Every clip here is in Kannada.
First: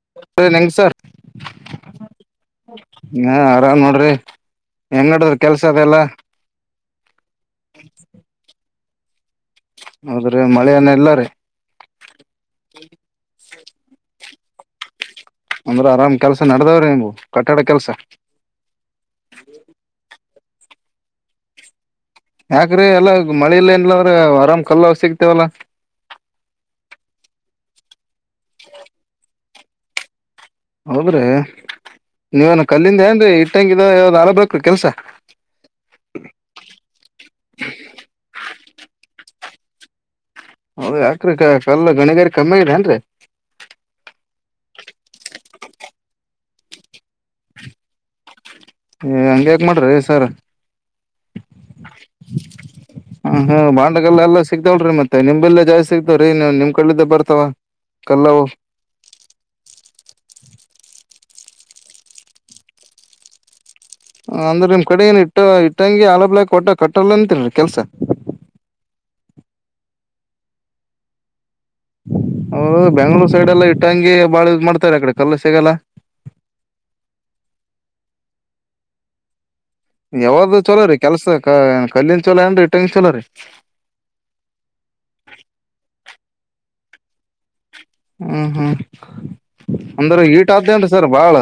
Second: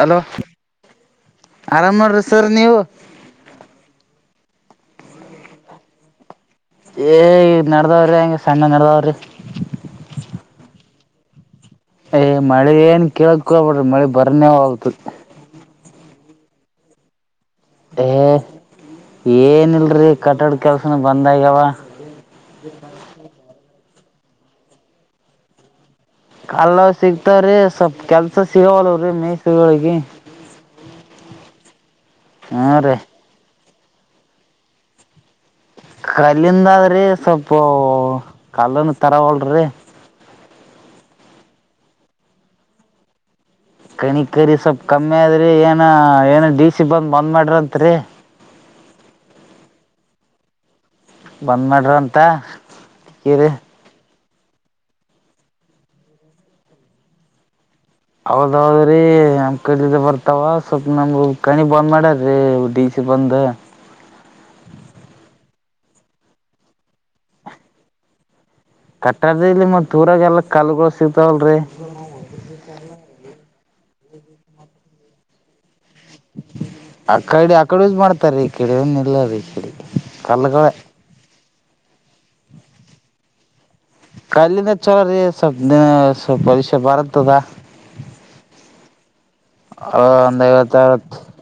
ಅಲೋ ನಂಗಸಾರ್ ಆರಾಮ್ ನೋಡ್ರಿ ಸರ್ ನೀವು ಹ ಆರಾಮ್ ನೋಡ್ರಿ ಹೆಂಗ್ ನಡದ್ರ ಕೆಲ್ಸ ಅದೆಲ್ಲ ಏ ಈ ನಡದಾವ್ರಿ ಹೆಂಗಗೆ ಸಣ್ಣ ನಡದಾವ್ರಿ ಹದ್ರೆ ಮಳೆಯನ ಎಲ್ಲ ರೀ ಏ್ ಮಳೆ ಏನ್ ಕೇಳಕ್ಕಡಬ ಬಿಡ್ರಿ ಮಳೆ ಬರ್ನೇ ಆೋಗ್ತದ ಅಂದ್ರೆ ಆರಾಮ್ ಕೆಲಸ ನಡದಾವ್ರೆ ನೀವು ಏ ಏನಲ್ರಿ ಕಟ್ಟಡ ಕೆಲ್ಸನ ಬಂದಗಾವ ಯಾಕ್ರೀ ಎಲ್ಲ ಮಳೆ ಇಲ್ಲ ಏನ್ಲಂದ್ರ ಆರಾಮ್ ಕಲ್ಲ ಸಿಗ್ತೇವಲ್ಲ ಕಲ್ಲ ಸಿಗ್ತಾವ್ರೀ ಸ್ವಲ್ಪ್ ಕೆಲ್ಸ ಸಿಗವಲ್ವ್ರೀ ಮೇಸಗಳಿಗೆ ಹೌದ್ರಿ ನೀವೇನ ಹಾ ರೀ ಕಲ್ಲಿಂದ ಅಂದೆ ಇ ಇಟ್ಟಂಗ ಯಾವ್ ನಾಲ್ ಬಕ್ರು ಕೆಲ್ಸ ಕಲ್ಲಿಂದ ಆದ್ರೀ ಸ್ವಲ್ಪ ಕಲ್ಲನ್ ತರಗೋಳಿ ಹೌದ ಯಾಕ್ರ ಕಲ್ಲ ಗಣಿಗಾರಿ ಕಮ್ಮಿ ಆಗಿದೆ ಏನ್ರಿ ಕಣಿಕರಿ ಸ್ವಲ್ಪ್ ಕಮ್ಮಿ ಆದ್ರಿ ಏನ ಏನ ಡಿ ಸಿ ಬಂದ್ ಬಂದ್ ಮಾಡ್ರಿಂತ್ರಿ ಏ ಹಂಗಗೆ್ಯಾಕ ಮಾಡ್ರಿ ಸರ್ ಬಂದ್ ಮಾಡ್ರಂತ ಹ ಕಿರಿ ಹ್ಮ ಬಾಂಡಗಲ್ಲ ಎಲ್ಲ ಸಿಕ್ತಾವಳ್ರೀ ಮತ್ತೆ ನಿಮಲ್ಲ ಜಾಸ್ತಿ ಸಿಕ್ತಾವ್ರೀ ನೀವು ನಿಮ್ ಕಡ್ಿದ್ದ ಬರ್ತಾವ ಕಲ್ಲವು ಹೌದೌದ್ರೀ ನಮ್ ಕಲಿದ್ದ ಬರ್ತಾವ ಸ್ವಲ್ಪ್ಪ ನಮ ಕಣಿ ಬಂದ್ ಮಾಡ್ಯಾರೀ ಡಿ ಸಿ ಬಂದ ಅಂದ್ರೆ ನಿಮ್ ಕಡೆಗಏನ ಇಟ್ಟ ಇಟ್ಟಂಗಗೆ ಆಲ ಬ್ಲಕ್ ಒಟ್ಟಟ ಕಟ್ಟಲ್ಲ ಅಂತನ್ರಿ ಕೆಲ್ಸ ಕಟ್ಟಡದ ಇಲ್ಲಿ ಮತ್ ದೂರಾಗ ಎಲ್ಲ ಕಲ್ಗೋ ಸಿಗ್ತಾವಲ್ರಿ ಂಗೆ ಬಾಳ ಮಾಡ್ತಾರೆ ಅ ಕಡೆ ಕಲ್ಲ ಸಿಗಲ್ಲ ಆ ಕಡೆ ಆ ಕಡೆ ಯೂಸ್ ಮಾಡ್ತಾರ ಈ ಕಡೆ ಇಲ್ಲ ರೀ ಈ ಕಡೆ ಯಾವ್ದ ಕಲ್ಗಳ ಚಲೋ ರೀ ಕೆಲ್ಸ ಕಲ್ಲಿನ್ ಚಲೋ ಏನ್ರಿ ಇಟ್ಟಂಗ ಚಲೋ ರೀ ಕಲ್ಲಿಿಂದ ಚಲೋ ರೀ ಸ್ವ ದಿನ ಸ್ವಲ್ ಪರಕ್ಷೆ ಬರತ್ತದ ಹ್ಮ ಹ್ಮ್ ಅಂದ್ರ ಒಂದ್ ಐವತ್ತ ಈಟ್ದೇನ್ರಿ ಸರ್ ಅರವತ್ ಬಾಳ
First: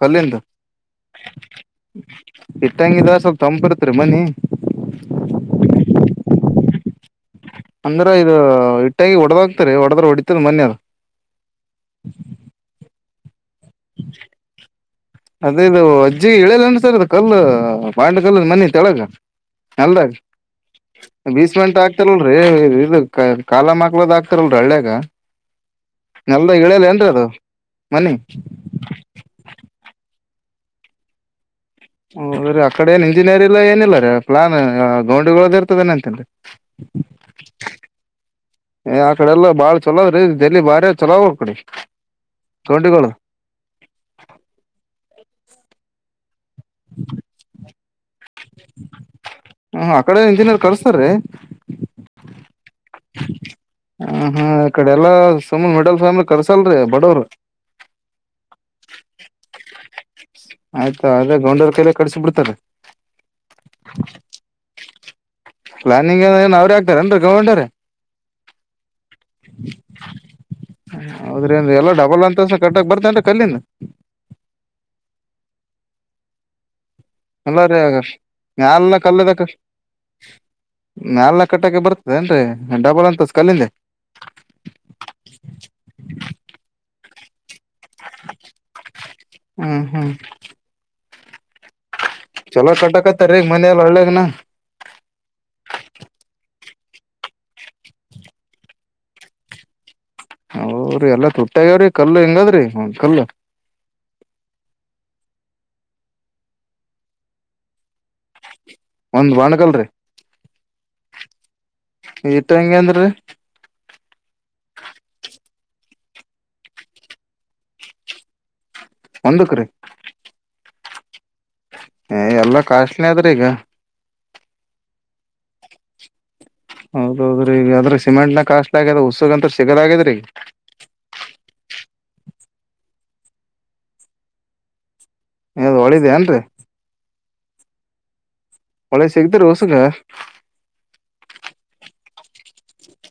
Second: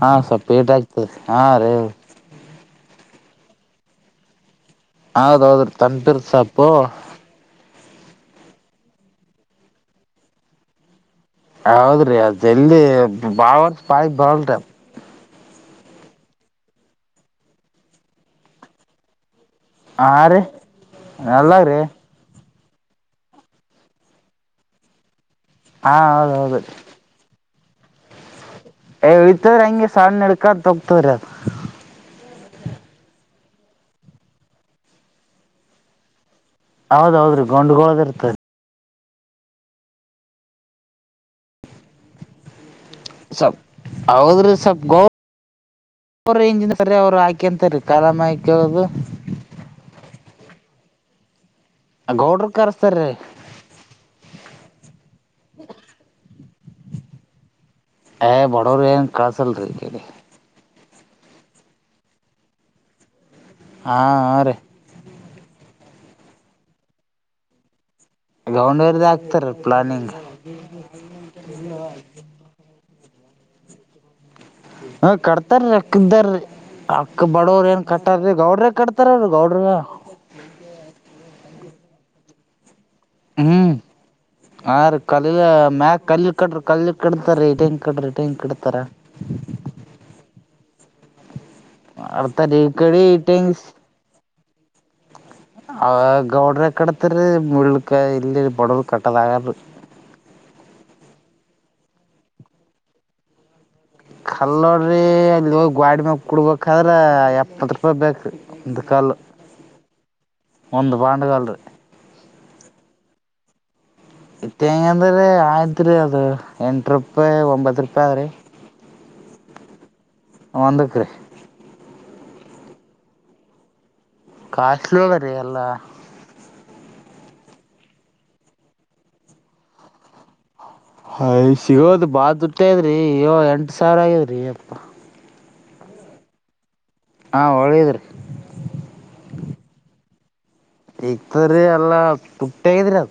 ಹಾ ಕಲ್ಲಿಂದು ಸ್ವಲ್ಪ ಏಟಾಗಗ್್ತದೆ ಹಾ ರೇವ ಇಟ್ಟಂಗಿದ ಸ್ವಲ್ಪ ತಂಪಿರ್ತ ಇರ್ತದೆರಿ ಮನಿ ಹೌದೌದ್ರಿ ತಂಪಿರ್ ಸೊಪ್ಪು ಅಂದ್ರ ಇದು ಹಟ್ಟಾಗಿ ಹೊಡದಾಗಕ್ತರಿ ಹೊಡದ್ರ ಹೊಡಿತದ ಮೊನ್ ಅದ ಹೌದ್ರಿ ಅದೆ ಎಲ್ಲಿ ಬಾವರ್ ಬಾಯಿ ಬಲ್ರಿ ಅದೇ ಇದು ಅಜ್ಜಿಗೆ ಇಳಿಯಲಿ ಅನ್ಸರ್ ಅದು ಕಲ್ಲು ಬಾಂಡ ಕಲ್ಲ ಮನಿ ತೆಳಗ ಅಲ್ಾಗ ಹಾ ರೀ ಬೀಸ್ ಮಿಂಟ್ ಅಲ್ಲಾಗ್ರಿ ಆಗ್ತಾರಲ್ರೀ ಇ ಕಾಲ ಮಕ್ಳದ ಆಾಕ್ತಾರಲ್ರಿ ಹಳ್ಳ್ಯಾಗ ಹಾ ಎಲ್ದ ಹೌದೌದು ಇಳಿಯಲಿ ಏನ್ರರಿ ಅದು ಮನೆಿ ಕ್ಕ ದೊತ ರತ್ ಹದ ರೀ ಅಕಡೆ ಏನ್ ಇಂಜಿನಿಯರ್ಲ್ಲ ಏನಿಲ್ಲ ರೀ ಪ್ಲಾನ್ ಗೌಂಡಿಗಳದ ಇರ್ತದಾನ ಅಂತನ್ರಿ ಹೌದೌದ್ರಿ ಗೊಂಡ್ಗೊಳದ ಇರ್ತದೆ ಏ ಆ ಕಡೆ ಎಲ್ಲ ಭಾಳ ಚಲೋದ್ರೀ ದಲ್ಲಿ ಬಾರಿ ಚಲೋಾವ್ ಕಡೆ ಗೌಂಡಿಗಳು ಸ ಹದ್ರ ಸ್ವಲ್ ಗೌ ಅವಂಜಿನ ಸರಿ ಅವ್ರು ಹಾಕಂತರಿೀ ಕಾಲಾಮ ಹ್ಮ ಆ ಕಡೆ ಇಂಜಿನರು ಕಳಸ್ತಾರ ಕರಸ್ಥರಿ ಹ ಹಾ ಈ ಕಡೆ ಎಲ್ಲಾ ಸುಮನೆ ಮಿಡಲ್ ಫ್ಯಾಮಿಲಿ ಕರ್ಸಲ್ರಿ ಬಡವ್ರ ಹ ಬಡವರು ಏನ್ ಕಳಸಲ್ ರಿ ಆಯ್ತಾ ಅದೇ ಗಂಡೂ ಕೈಲೆ ಕಡಸ ಬಿಡ್ತಾರೆ ಆ ಹಾರಿ ಪ್ಲಾನಿಂಗ್ ಏನ ಏನ ಅವ್ರರು ಆಗ್ತಾರನ್ ಅವ್ರೆ ಗೌರ್ಮೆಂಟ್ ರೂಟ್ ಅವರು ಗೋರ್ಮೆಂಟ್ ಅವರೇ ಆಗ್ತಾರ ಪ್ಲಾನಿಂಗ್ ಹೌದ್ರಂದ ಎಲ್ಲ ಡಬಲ್ ಅಂತಸ ಕಟ್ಟಕ್ ಬರ್ತನ್ ಕಲ್ಲಿಂದ ಹ ಕಟ್ತರಿ [unintelligible] ಅಕ್ಕ ಎಲ್ಲ ಬಡವರು ರೀ ಏನ್ ಕಟ್ಟಾರ ಗೌಡ್ರ ಕಟ್ತಾರ ಅವರು ಗೌಡ್ರಗ ಮೇಲ್ ಕಟ್ಟಕೆ ಬರ್ತದೇಏನ್ರರಿ ಹ್ಮ್ ಆ ರೀ ಕಲ್ ಮ್ಯ ಕಲ್ಲಿ ಕಟ್ರಿ ಕಲ್ಲಿ ಕಡತಾರೀ ಟೇಂಕ್ ಕಡ್ರಿ ಟ್ಯಾಂಕ್ ಇಡ್ತಾರ ಹ್ಮ್ ಹ್ಮ್ ಅಡ್ತ ರ ಚಲೋ ಕಡಿ ಕಟ್ಟಕತ್ತಾರ್ರಿ ಈಗ ಟಿಂಗ್ಸ್ ಮನೆ ಎಲ್ಲ ಹಳ್ಳ್ಯಾಗನ ಅವ ಗೌಡ್ರ ಕಡತರಿ ಮುಲುಕ ಇಲ್ಲಿ ಬಡವರು ಕಟ್ಟದಾಗ ಅವ್ರೀ ಎಲ್ಲಾ ತುಟ್ಟಗ್ಯಾವ್ರಿ ಕಲ್ಲು ಹೆಗದ್ರಿ ಕಲ್ಲು ಕಲ್ಲೋಡ್ರಿ ಅಲೋಗಿ ಗಾಡಿ ಮಾಗ ಕುಡ್ಬೇಕಾದ್ರ ಎಪ್ಪತ್ ರೂಪಾಯಿ ಬೇಕು ಅಂದು ಕಲ್ಲು ಒಂದ್ ಬಾಣಕಲ್ರಿ ಒಂದು ಬಾಂಡಗಲ್ಲ ರ ಈಟ ಹೆಂಗ ಅಂದ್ರೆ ಇತ್ತ ಹೆಂಗ ಅಂದ್ರೀ ಆಯ್ತ್ರಿ ಅದು ಎಂಟ ರೂಪಾಯಿ ಒಂಬತ್ ರೂಪಾಯಿ ಅದ್ರಿ ಒಂದಕ್ಕ ರೀ ಒಂದುಕ್ಕೆ ರೀ ಹ ಎಲ್ಲ ಕಾಸ್ಟ್ಲಿ ಆದ್ರೆ ಈಗ ಕಾಸ್ಟ್ಲಿ ಹೋಗ್ರೀ ಎಲ್ಲ ಹೌದೌದ್ರೀ ಅದ್ರೆ ಸಿಮೆಂಟ್ ನ ಕಾಸ್ಟ್ ಆಗ್ಯ ಉಸ್ಸುಗ ಅಂತ ಸಿಗದಾಗೇರೀ ಹಯ್ ಸಿಗೋದು ಬಾಳ ದುಡ್ಟ್ಟ ಇದ್ರಿ ಅಯೋ ಎಂಟ ಸಾವಿರ ಆಗದ್ರಿ ಅಪ್ಪ ಯ್ದ್ ಒಳಿದೆ ಏನ್ರರಿ ಹಾ ಒಳ್ಳದ್ರೀ ಒಳ್ಳೆ ಸಿಗ್ತ್ರ ಹೊಸುಗ ಈಗ್ತದ್ರೀ ಎಲ್ಲ ತುಟ್ಟಿಗಿದಿರ ಅದು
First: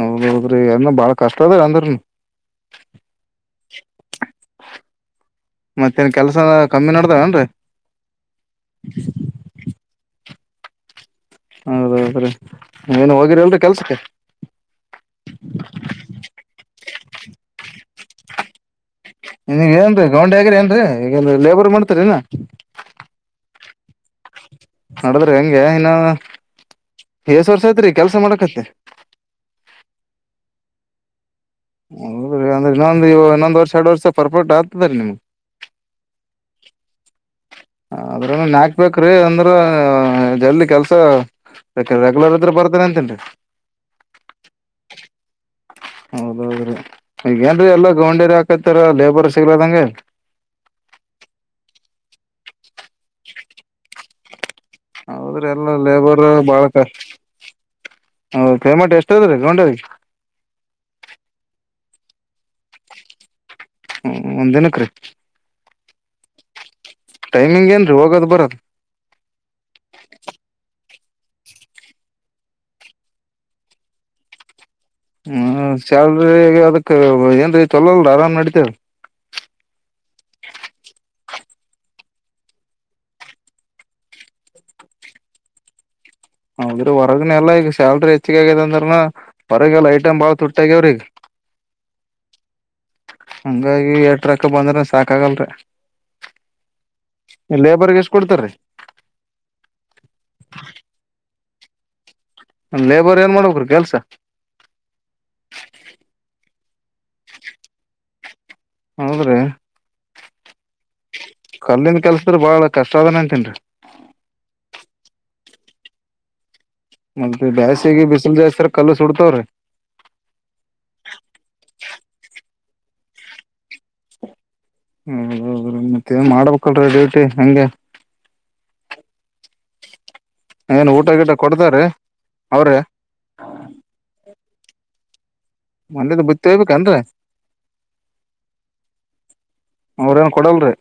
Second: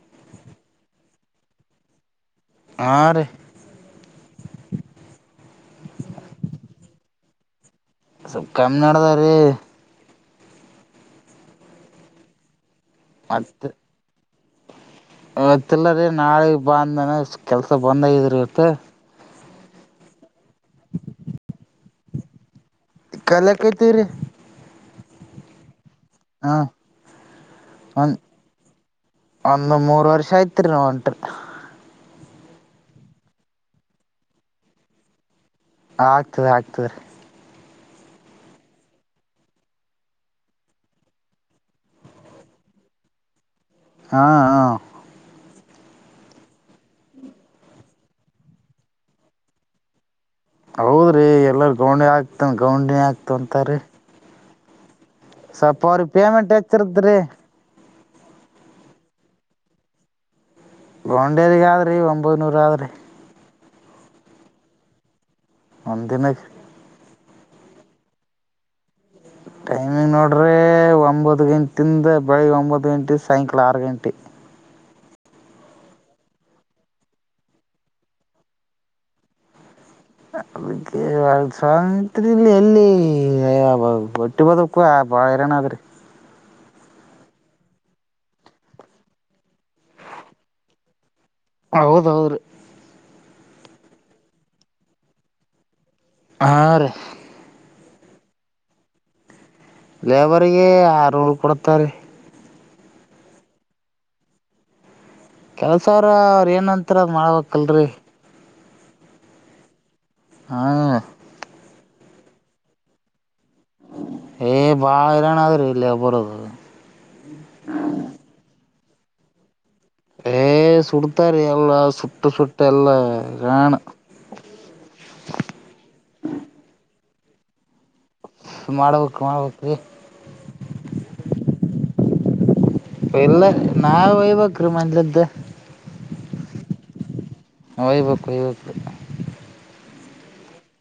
ಹೌದೌದ್ರಿ ಅದನ ಬಾಳ ಕಷ್ಟ ಅದ ಅಂದ್ರನು ಆರಿ ಮತ್ತೇನ್ ಕೆಲ್ಸ ಕಮ್ಮಿ ನೋಡದಾವನ್ರರಿ ಸುಪ್ ಕಮ್ಮಿ ನಡದ್ರೀ ಹೌದೌದ್ರೀ ನೀ ಏನು ಹೋಗಿರಿ ಅಲ್ರರಿ ಕೆಲ್ಸಕ್ಕೆ ಇತ್ತಿಲ್ಲ ರೀ ನಾಳೆ ಬಾಂದನ ಕೆಲ್ಸ ಬಂದಗಿದ್ರಿ ಇಟ್ಟ ನೀವ ಏನ್ರೀ ಗೌಂಡೆ ಹಗ್ರ ಏನ್ರೀ ಈಗ ಲೇಬರ್ ಮಾಡ್ತರಿಲ್ಲ ಕಲೆ ಕೈತಿರಿ ನಡದ್ರೆ ಹೆಂಗೆ ಇನ್ನು ಎಷ್ಟು ವರ್ಷ ಐತ್ರಿ ಕೆಲ್ಸ ಒಂದ್ ಮಾಡಕತ್ತ ತಿರುನಂಟು ಹೌದೀ ಅಂದ್ರ ಇನ್ನೊಂದು ವರ್ ಎರಡ್ ವರ್ಷ ಪರ್ಫೆಕ್ಟ್ ಆಗ್ತದ ರೀ ನಿಮ್ಗೆ ಆಗ್ತದೆ ಆಗ್ತದೆ ರೀ ಅದ್ರನ್ ಹಾಕ್ಬೇಕ್ರಿ ಅಂದ್ರ ಜಲ್ದಿ ಕೆಲ್ಸ ಬೇಕಾದ್ರೆ ರೆಗ್ಯುಲರ್ ಇದ್ರೆ ಬರ್ತಾನ ಅಂತೇನ್ರಿ ಹಾ ಹಾ ಹ ಹೌದೌದ್ರೀ ಈಗೇಏನ್ರೀ ಎಲ್ಲ ಗೌಂಡೇರಿ ಹಾಕತ್ತಾರ ಲೇಬರ್ ಸಿಗ್ಲದಗೆ ಹೌದ್ರಿ ಎಲ್ಲರ ಗೌಂಡಿ ಆಗ್ತನ್ ಗೌಂಡಿನಿ ಆಗ್ತಂತಾರೀ ಹೌದ್ರಿ ಎಲ್ಲ ಲೇಬರ್ ಪೇಮೆಂಟ್ ಬಾಳಕ ಹೆಚ್ಚಿರತ್ರಿ ಹ ಪೇಮೆಂಟ್ ಎಷ್ಟ ಅದ ರೀ ಗೌಡಿ ಬಾಂಡೇರಿಗ ಆದ್ರರಿ ಒಂಬೈನೂರು ಆದ್ರರಿ ಹ್ಮ ಒಂದ ದಿನಕ್ಕೆ ರೀ ಒಂದಿನ ಟೈಮಿಂಗ್ ಏನ್ರಿ ಹೋಗೋದು ಬರದು ಟೈಮಿಂಗ್ ನೋಡ್ರೆ ಒಂಬತ್ತು ಗಂಟೆಯಿಂದ ಬೆಳಿಗ್ಗೆ ಒಂಬತ್ತು ಗಂಟೆ ಸಾಯಂಕಾಲ ಆರು ಗಂಟೆ ಹ್ಮ ಶ್ಯಾಲ್ರಿ ಅದಕ್ ಏನ್ರೀ ಚೊಲಲ್ರ ಆರಾಮ್ ನಡಿತೇಲ್ ಅದಕ್ಕೆ ಸ್ವಾಮತ್ರಲಿ ಎಲ್ಲಿ ಹೊಟ್ಟಿ ಬದಕ್ಕೂ ವೈರನಾದ್ರ ಹೌದ್ರಿ ಹೊರಗನೆಲ್ಲ ಈಗ ಸ್ಯಾಲ್ರಿ ಹೆಚ್ಚಗ ಆಗದ ಅಂದ್ರನ ಹೊರಗೆ ಎಲ್ಲ ಐಟಮ್ ಬಾಳ ತುಟ್ಟ ಆಗ್ಯವ್ರೀಗ ಹೌದ ಹೌ ರ ಹಂಗಾಗಿ ಎರಟ್ರಕ್ಕ ಬಂದ್ರ ಸಾಕ ಆಗಲ್ರಿ ಆರ್ ಎಷ್ಟ್ ಕೊಡ್ತಾರೀ ತರ ಲೇಬರ್ ಏನ್ ಮಾಡ್ಬೇಕರು ಕೆಲ್ಸ ಕೆಲಸ ಅವ್ರ ಅವ್ರು ಏನಂತಾರೆ ಅದು ಮಾಡ್ಬೇಕಲ್ರರಿ ಆದ್ರೆ ಹಾ ಕಲ್ಲಿಂದ ಕೆಲ್ಸದ್ರ ಬಾಳ ಕಷ್ಟ ಆದದನ ಅಂತನ್ರಿ ಏ ಬಾಳ ಇರಾಣ ಅದ್ರಿ ಇಲ್ಲಿ ಬರೋದು ಮ ಬ್ಯಾಸಿಗೆ ಬಿಸಿಲು ಜಾಸ್ರ ಕಲ್ಲು ಸುಡ್ತವ್ರಿ ಏ ಸುಡ್ತಾರ ಎಲ್ಲ ಸುಟ್ಟ ಸುಟ್ಟ ಎಲ್ಲ ರಾಣ ಹೌದೌದ್ರೀ ಮತ್ತೆ ಏನ್ ಮಾಡ್ಬೇಕಲ್ರೀ ಡೇಟಿ ಹಂಗೆ ಮಾಡ್ಬೇಕು ಮಾಡ್ಬೇಕು ರೀ ಏನ್ ಊಟ ಗಿಟ ಕೊಡ್ತಾರ ಅವ್ರೆ ಎಲ್ಲ ನಾವ ಹಯ್ಬೇಕ ರೀ ಮಜ್ಲದ್ದ ಮನೇದ ಬುತ್ತಿ ಒಯಬೇಕ್ ಏನ್ರೀ ಒಯ್ಬೇಕ್ ಒಯ್ಬೇಕ್ರಿ ಅವ್ರ ಏನ್ ಕೊಡಲ್ರಿ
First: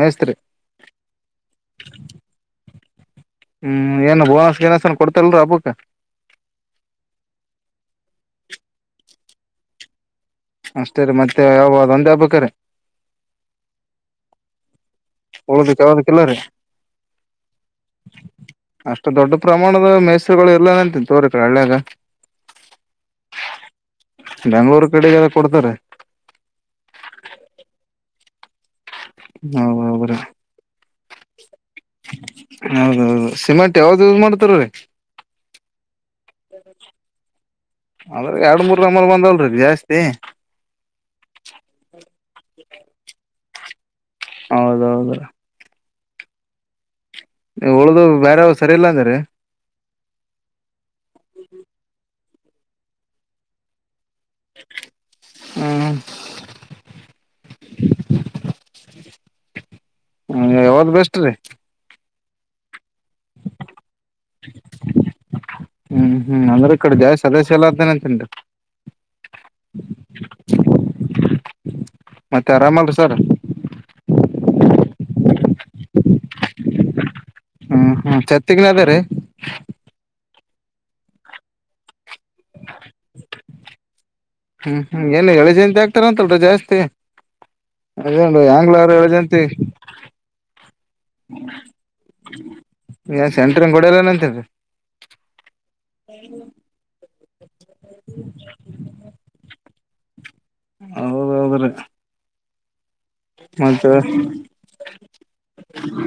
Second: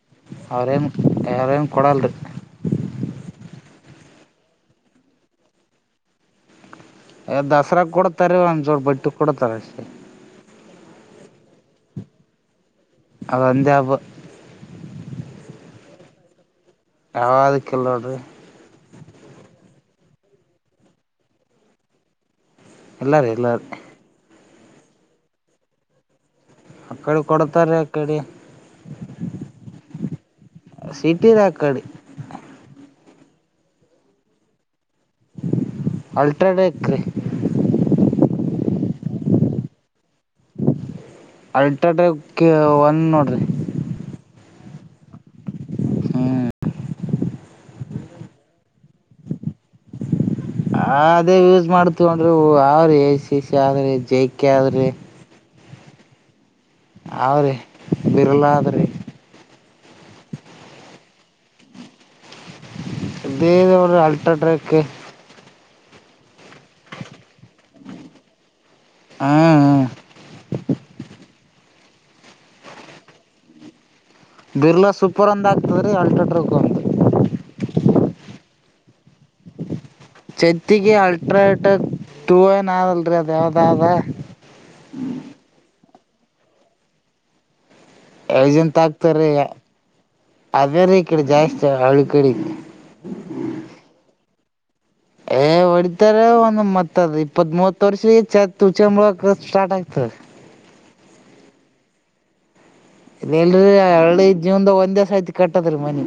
ಮೇಸ್ತ್ರಿ ಅವರೇನು ಅವರೇನು ಕೊಲ್ಲಳ್ರಿ ಹ್ಮ್ ಏನು ಬೋನಸ್ ಗನಸನ್ ಕೊಡ್ತಲ್ರ ಹಬ್ಬಕ್ಕ ಎ ದಸರಾ ಕಡ ತರ ಒಂದ ಜೋಡ್ ಬಟ್ಟು ಕಡತರಷ್ಟ ಅಷ್ಟೇ ರೀ ಮತ್ತೆ ಯಾವ ಅ ಒಂದೇ ಹಬ್ಬಾರೆ ಅದ ಒಂದೇ ಹಬ್ಬ ಉಳದಿದಕ ಯಾವದಕ್ಕೂ ಇಲ್ಲ ರಿ ಯಾವದಕ ಇಲ್ಲೋಡ್ರಿ ಅಷ್ಟು ದೊಡ್ಡ ಪ್ರಮಾಣದ ಮೈಸರುಗಳು ಇಲ್ಲ ಅಂತನತೋರಿಕ್ರ ಹಳ್ಳ್ಯಾಗ ಎಲ್ಲಾರು ಎಲ್ಲಾರು ಬೆಂಗ್ಳೂರು ಕಡೆಗೆಲ್ಲ ಕೊಡ್ತಾರೆ ಆ ಕಡೆ ಕೊಡ್ತಾರೆ ಕಡೆ ಹ ಹೌಬ್ರ ಸಿಟಿದ ಆ ಕಡೆ ಹೌದೌದು ಸಿಮೆಂಟ್ ಯಾವ್ದ ಯೂಸ್ ಮಾಡ್ತಾರ ರೀ ಅಲ್ಟ್ರಾಡೇಕ್ರ ಮರ್ ಬಂದಲ್ರಿ ಜಾಸ್ತಿ ಅಲ್ಟ್ರಾಟ್ರ್ಯಾಕ್ ಒನ್ ನೋಡ್ರಿ ಹೌದೌದು ಹ್ಮ ನೀವು ಉಳ್ದ ಬೇರಾವ್ರು ಸರಿ ಇಲ್ಲ ಅಂದ್ರ ಹ ಅದೇ ಯೂಸ್ ಮಾಡ್ ತಗೊಂಡ್ರಿ ಅವ್ರಿ ಎ ಸಿ ಸಿ ಆದ್ರಿ ಜೆ ಕೆ ಆದ್ರಿ ಹ್ಮ್ ಅವ್ರರಿ ಬಿರಲ ಅದ್ರರಿ ಹ್ಮ ಯಾವ್ದ್ ಬೆಸ್ಟ್ ರಿ ಇದೇ ಆಲ್ಟೋ ಟ್ರಕ್ ಹ್ಮ್ ಹ್ಮ್ ಅಂದ್ರೆ ಈ ಕಡೆ ದಾವ ಸದಸ್ಯ ಎಲ್ಲ ಅಂತೇನಂತನ್ಟು ಹ್ಞೂ ಹ್ಞೂ ಮತ್ತೆ ಅರಾಮಲ್ರು ಸರ್ ಬಿರ್ಲ ಸೂಪರ್ ಒಂದು ಆಗ್ತದೆ ರೀ ಅಲ್ಟ್ರಾ ಟ್ರಕ ಅಂತು ಹ್ಮ ಹ್ಮ ಚಛತ್ತಗನ ಅದ ರೀ ಚೆತಿಗೆ ಅಲ್ಟ್ರಾಟಕ್ ತೂ ಏನಲ್ರಿ ಅದ್ ಯಾವ್ದದ ಹ್ಮ ಅಂತಲ್ ಜಾಸ್ತಿ ಅದೇನು ಏಜೆಂಟ್ ಆಂಗ್ಲಾರ ಎಲ್ಲ ಆಗ್ತಾರೆ ಜಂತಿ ಅದೇ ರೀ ಈ ಕಡೆ ಜಾಸ್ತಿ ಹಳ್ಳಿ ಕಡೆ ನ್ ಸೆಂಟ್ರಂಗ ಗಡಲ್ಲ ಅಂತರಿ ಏ ಹೊಡಿತಾರೆ ಒಂದುಮತ್ತದ ಇಪ್ಪ ಮೂವತ್ತು ವರ್ಷ ಚ ತುಚ ಮೂ ಕ ಸ್ಟಾರ್ಟ್ ಆಗ್ತ ಹೌದೌದ ರ ಇಲ್ಲ ಎಲ್ರರಿ ಹಳ್ಳಿ ಜೀವನ್ದ ಒಂದ್ ದಿವಸ ಐತಿ ಕಟ್ಟದೀ ಮನಿ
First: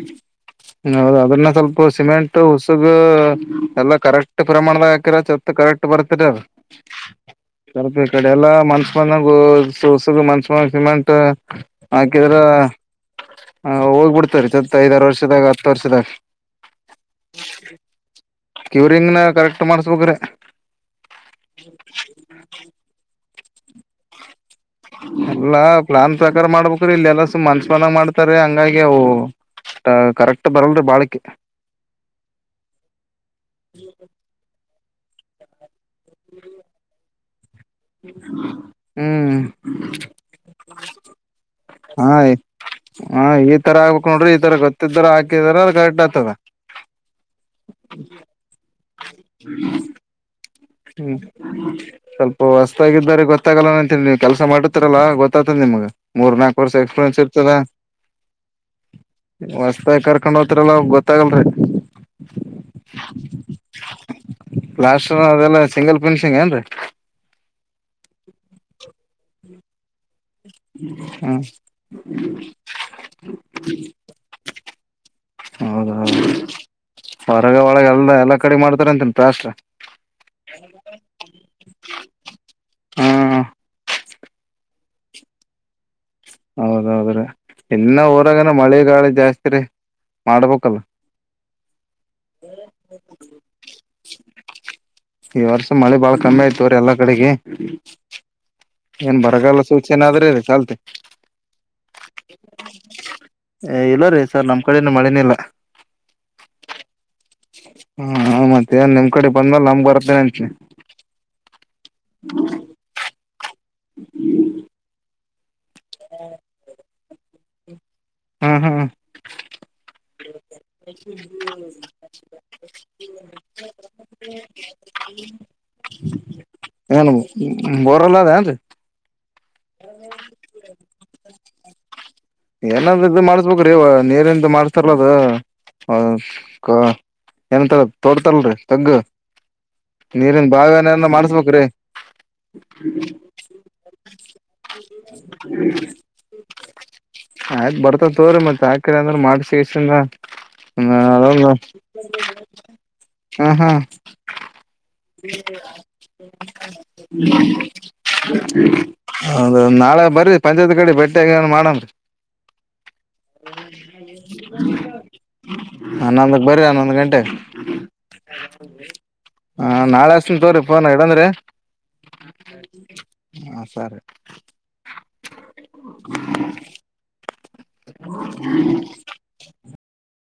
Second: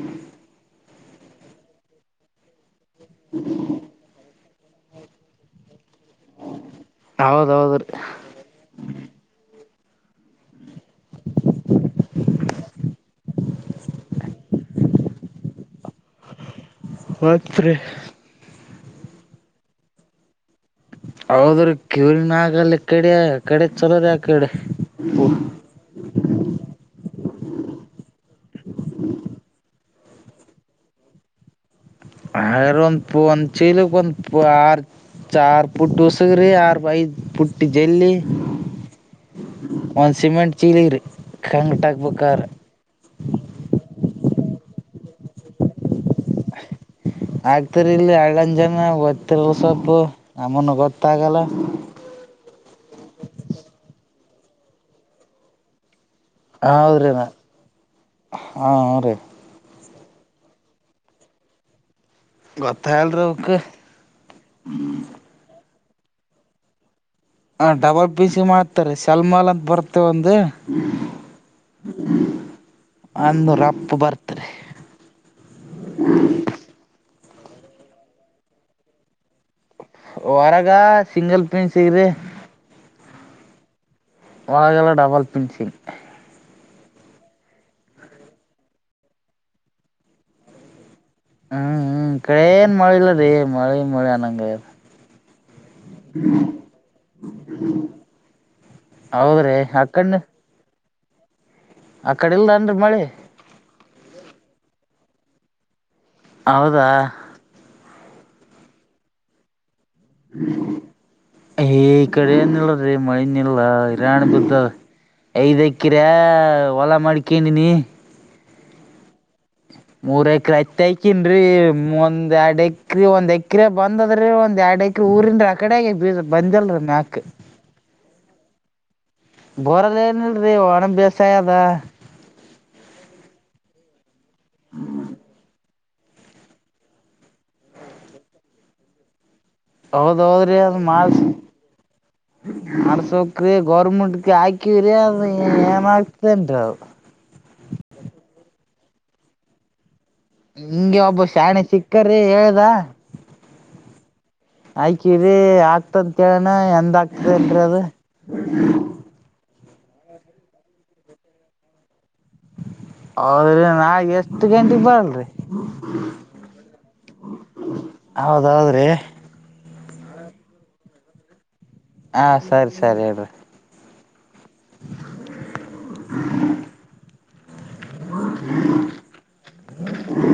ಹೌದು ಅದ್ರನ್ನ ಸ್ವಲ್ಪ ಸಿಮೆಂಟ್ ಹುಸುಗ ಎಲ್ಲ ಕರೆಕ್ಟ್ ಪ್ರಮಾಣದ ಹಾಕಿರ ಚತ್ ಕರೆಕ್ಟ್ ಬರ್ತರಿ ಹೌದೌದ್ರಿ. ಸ್ವಲ್ಪ ಈ ಕಡೆ ಎಲ್ಲಾ ಮನ್ಸ ಮಂದ ಸ ಸುಗು ಮಂಚು ಸಿಮೆಂಟ್ ಹಾಕಿದ್ರ ಹೋಗ್ಬಿಡ್ತಾರೀ ಸತ್ ಐದಾರು ವರ್ಷದಾಗ ಹತ್ತು ವರ್ಷದಾಗ ಮತ್ತ ರಿ ಯೂರಿಂಗ್ನ ಕರೆಕ್ಟ್ ಮಾಡಸ್ಬೇಕ್ರೆ ಹೌದ್ರ ಯೂರಿನ ಆಗಲ್ಲ ಕಡೆ ಕಡೆ ಚಲೋದ ಆ ಕಡೆ ಅಲ್ಲಾ ಪ್ಲಾನ್ ಪ್ರಕಾರ ಮಾಡ್ಬೇಕ್ರೀ ಇಲ್ಲೆಲ್ಲಸ ಮನ್ಸ ಮನಾಗ ಮಾಡ್ತಾರ ಹಂಗಾಗಿ ಅವು ಕರೆಕ್ಟ್ ಬರಲ್ರಿ ಬಾಳಿಕ ಆರನ್ ಪುನ್ ಚಲುಪಂದ ಪು ಚಾರ್ಫುಟ ಸಕರಿ ಬ ಟ್ಟ ಜಲ್ಲಿ ಹ್ಮ್ ಒಂದ ಸಿಮೆಂಟ್ ಚೀಲಿರಿ ಹಾ ಹ ಈ ತರ ಆಗ್ಬೇಕಕ್ ನೋಡ್ರಿ ಈ ತರ ಗೊತ್ತ ಹಾಕಿದಾರಮ್ಮ ಅ ಗರ್ಟ್ ಆತದೆ ಆಗ್ತರಿ ಇಲ್ಲಿ ಎಳ್ಳಂದ್ ಜನ ದ್ತಿರ್ ಸ್ವಲ್ಪ ನಮ್ಮನ್ ಹ್ಮ್ ಗೊತ್ತಾಗಲ್ಲ ಸ್ವಲ್ಪ ಹೊ ಗೊತ್ತಾಗಿದ್ದಾರೆ ಗೊತ್ತಾಗಲ್ಲ ಅಂತಿ ನೀವು ಕೆಲಸ ಮಾಡತರಲ್ಲ ಗೊತ್ತಾತದೆ ನಿಮಗ ಮೂರ್ ನಾಕು ವರ್ಷ ಹೌದ್ರಿ ಎಕ್ಸ್ಪೀರಿಯನ್ಸ್ ಇರ್ತದ ಹಾ ಹ್ರೀ. ಮ ಕರ್ಕೊಂಡ್ ಹೋತಲ್ಲ ಗೊತ್ತಾಗಲ್ರರಿ ಗೊತ್ತಾಯಲ್ರಕ್ ಲ್ಲ ಸಿಂಗಲ್ ಫಿನ್ಷಿಂಗ್ ಏನ್ ಹ ಡಬಲ್ ಪ ಸಿ ಮಾಡ್ತಾರೆ ಶೆಲ್ಮಲ್ ಅಂತ ಬರ್ತವೆ ಒಂದಂದು ಹ್ಮ್ ಅಂದು ರಪ್ಪು ಬರ್ತರಿ ಹೌದ ಹೌದು ಹೊರಗ ಒಳಗ ಎಲ್ಲ ಎಲ್ಲಾ ಕಡೆ ಮಾಡ್ತಾರ ಅಂತನ್ ಪ್ರಾಸ್್ರ ಹೊರಾಗ ಸಿಂಗಲ್ ಪನ್ ಸಿಗ್ರ ಹ್ಮ್ ಒಳಗಲ್ಲ ಡಬಲ್ ಪಿನ್ಚಿನ್ ಹೌದೌದ್ರೀ ಇಲ್ಲ ಊರಾಗನ ಮಳೆ ಗಾಳಿ ಜಾಸ್ತಿ ರ ಮಾಡ್ಬೇಕಲ್ ಹ್ಮ್ ಹ್ಮ್ ಕಡನು ಮಳೆ ಇಲ್ಲ ರೀ ಮಳೆ ಮಳೆಯನಂಗ ಈ ವರ್ಷ ಮಳೆ ಬಾಳ ಕಮ್ಮಿ ಆಯ್ತವ್ರೀ ಎಲ್ಲಾ ಕಡೆಗೆ ಏನ್ ಹೌದ್ರಿ ಬರಗಲ್ಲ ಸೂಚನೆ ಅಕಂಡ ಆದ್ರೆ ಚಾಲ್ತೆ ಆ ಕಡೆ ಇಲ್ದನ್ರಿ ಮಳಿ ಇಲ್ಲೋ ರೀ ಸರ್ ನಮ್ ಕಡೆನು ಮಳೆನೇ ಇಲ್ಲ ಹೌದಾ ಹ ಹ ಮತ್ತೆ ನ್ ನಿಮ್ ಕಡೆ ಬಂದ್ಮೇಲ್ ನಮ್ಗ್ ಬರ್ತೇನೆ ಅಂತನಿ ಈ ಕಡೆಏನ್ ಇಲ್ಲ್ ಮಳೆನ್ಲ್ ಹರಾಣ ಬದ ಐದೈ ಹಾಕ್ಕಿರ ಹೊಲಾ ಮಾಡ ಕಂಡಿನಿ ಹ್ಮ್ ಹ್ಮ್ ್ರತ್ಕನ್ೀ ಒಂದ್ ಎರಡ್ ಎಕ್ರ ಒಂದ್ ಎಕ್ರ ಬಂದ ಅದ್ರ ಒಂದ ಎರಡ್ ಎಕ್ರ ಊರಿನ್ ಕಡೆಗ ಏನ್ ಬೋರಲ್ಲ ಅ ಅತ್ ಬೋರಲ್ಲಿ ಏನ ಇಲ್ರರಿ ಒಣ ಬೇಸಾಯ ಅದ ಏನಾದ್ರ ಇದ ಮಾಡ್ಸ್ಬೇಕ್ರೀ ನೀರಿಂತ ಮಾಡ್ಸ್ತಾರಲದ ಹೌ ಏನಂತಾರ ತೋಡ್ತಲ್ರಿ ತಗ್ಗ ಹೌದ ಹೌದು್ರೀ ಮಾಲ್ ಮರ್ಸೌಕ್ರ ಗೌರ್ಮೆಂಟ್ಗೆ ಹಾಕಿವ್ರ ಅ ಏನ್ ಆಗ್ತನ್ರಿ ಅ ಆಯ್ತ್ ಬರ್ತ ತೋ್ರರಿ ಮತ್ ಆಾಕ್ರರಿ ಅಂದ್ರ ಮಾಡಸಿ ಇಷ್ಟಂದ ಹಿಂಗೆ ಒಬ್ಬ ಹ್ಮ ಶಾಣೆ ಸಿಕ್ಕರಿ ಹಾ ಆಯಕರಿ ಆಗ್ತಂತ ಕೇಳೋಣ ಎಂದ ಆಗ್ತದಲ್ರಿ ಅದು ಹೌದ ನಾಳೆ ಬರರಿ ಪಂಚಾಯತ್ ಕಡೆ ಬಟ್ಟಿಯಗ ಏನ್ ಮಾಡನ್್ರರಿ ಹೌದ್ರಿ ನಾ ಎಷ್ಟ ಗಂಟಗ್ ಬರಲ್ರಿ ಹನ್ನೊಂದಕ್ ಬರ್ರಿ ಹನ್ನೊಂದ್ ಗಂಟೆಗೆ ಹೌದಾದ್ರೆ ಹ ನಾಳೆ ಅಷ್ಟನ್ ತೋ್ರರಿ ೋನ್ ಇಡಂದ್ರೀ ಹಾ ಸರಿ ಸರಿ ಹೇಳ್ರಿ ಟಕ್ ಹ್ಮ